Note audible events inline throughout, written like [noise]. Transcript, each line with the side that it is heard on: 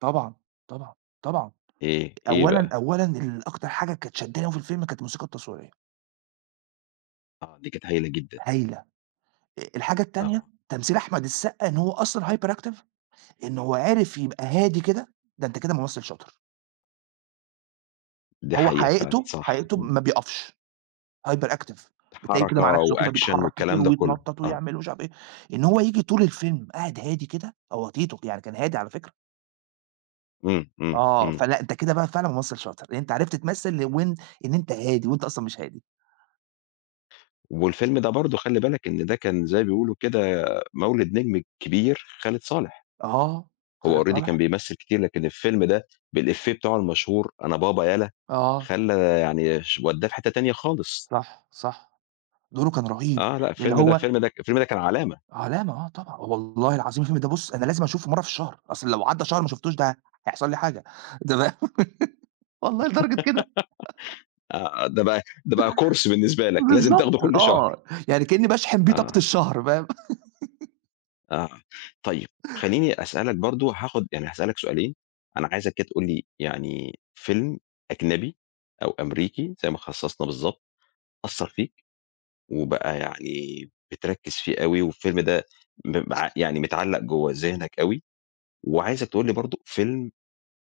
right: طبعًا، طبعًا، طبعًا.
left: إيه؟ إيه
right: أولًا
left: بقى؟
right: أولًا ال أكتر حاجة كانت شدّاني أوي في الفيلم كانت الموسيقى التصويرية.
left: آه، دي كانت هايلة جدًا.
right: هايلة! أ الحاجة التانية
left: آه.
right: تمثيل أحمد السقا إن هو أصلًا hyperactive، إن هو عرف يبقى هادي كده، ده أنت كده ممثل شاطر.
left: دي
right: هو
left: حقيقة فعلًا،
right: حقيقته
left: صح.
right: حقيقته
left: إمم.
right: ما بيقفش، hyperactive بتلاقيه كده
left: حركة
right: مع نفسه كده
left: وأكشن
right: بيتحرك كتير
left: والكلام ده كله،
right: ويتنطط
left: آه.
right: ويعمل ومش عارف إيه. إن هو ييجي طول الفيلم قاعد هادي كده، هو تيتو، يعني كان هادي على فكرة.
left: إمم إمم
right: آه،
left: إمم.
right: فلأ أنت كده بقى فعلًا ممثل شاطر، لإن أنت عرفت تمثل وإن إن أنت هادي وأنت أصلًا مش هادي.
left: والفيلم ده برضه خلي بالك إن ده كان زي ما بيقولوا كده، مولد نجم كبير خالد صالح.
right: آه، خالد
left: هو already كان
right: صالح.
left: بيمثل كتير، لكن الفيلم ده بالإيفيه بتاعه المشهور "أنا بابا يلّا."
right: آه.
left: خلّى يعني ش ودّاه في حِتّة تانية خالص.
right: صح صح، دوره كان رهيب،
left: آه، لأ
right: اللي
left: الفيلم ده
right: هو
left: فيلم الفيلم ده كان علامة.
right: علامة آه، طبعًا والله العظيم الفيلم ده بُصّ
left: [unintelligible]
right: أنا لازم أشوفه مرة في الشهر، أصل لو عدّى شهر وما شفتوش ده هيحصل لي حاجة ده والله
left: [giggles]
right: لدرجة كده.
left: آه، آه، ده
right: [laughs]
left: بقى ده بقى كورس بالنسبة لك، لازم
right: بالضبط.
left: تاخده كل شهر.
right: آه، يعني كأني باشحن بيه طاقة
left: آه.
right: الشهر، فاهم؟ [laughs]
left: آه. طيب. خلّيني أسألك برضه هاخد يعني هاسألك سؤالين، أنا عايزك كده تقول لي يعني فيلم أجنبي أو أمريكي زي ما خصصنا بالضبط، أثّر فيك وبقى يعني بتركّز فيه أوي والفيلم ده م مع يعني متعلق جوّا ذهنك أوي وعايزك تقول لي برضه فيلم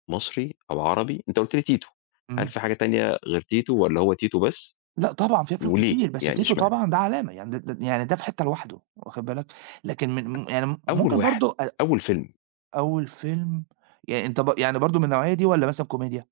left: مصري أو عربي- أنت قُلت لي تيتو- هل
right: إمم.
left: في حاجة تانية غير تيتو والّا هو تيتو بس.
right: لأ طبعًا في أفلام
left: وليه
right: كتير، بس
left: يعني،
right: تيتو
left: إشمعنى؟
right: طبعًا ده علامة، يعني د د يعني ده في حِتّة لوحده، واخُد بالك، لكن من م يعني م
left: [unintelligible] أول
right: ممكن
left: واحد،
right: برضه أ
left: أول فيلم.
right: أول فيلم يعني أنت بر يعني برضه من النوعية دي والّا مثلًا كوميديا؟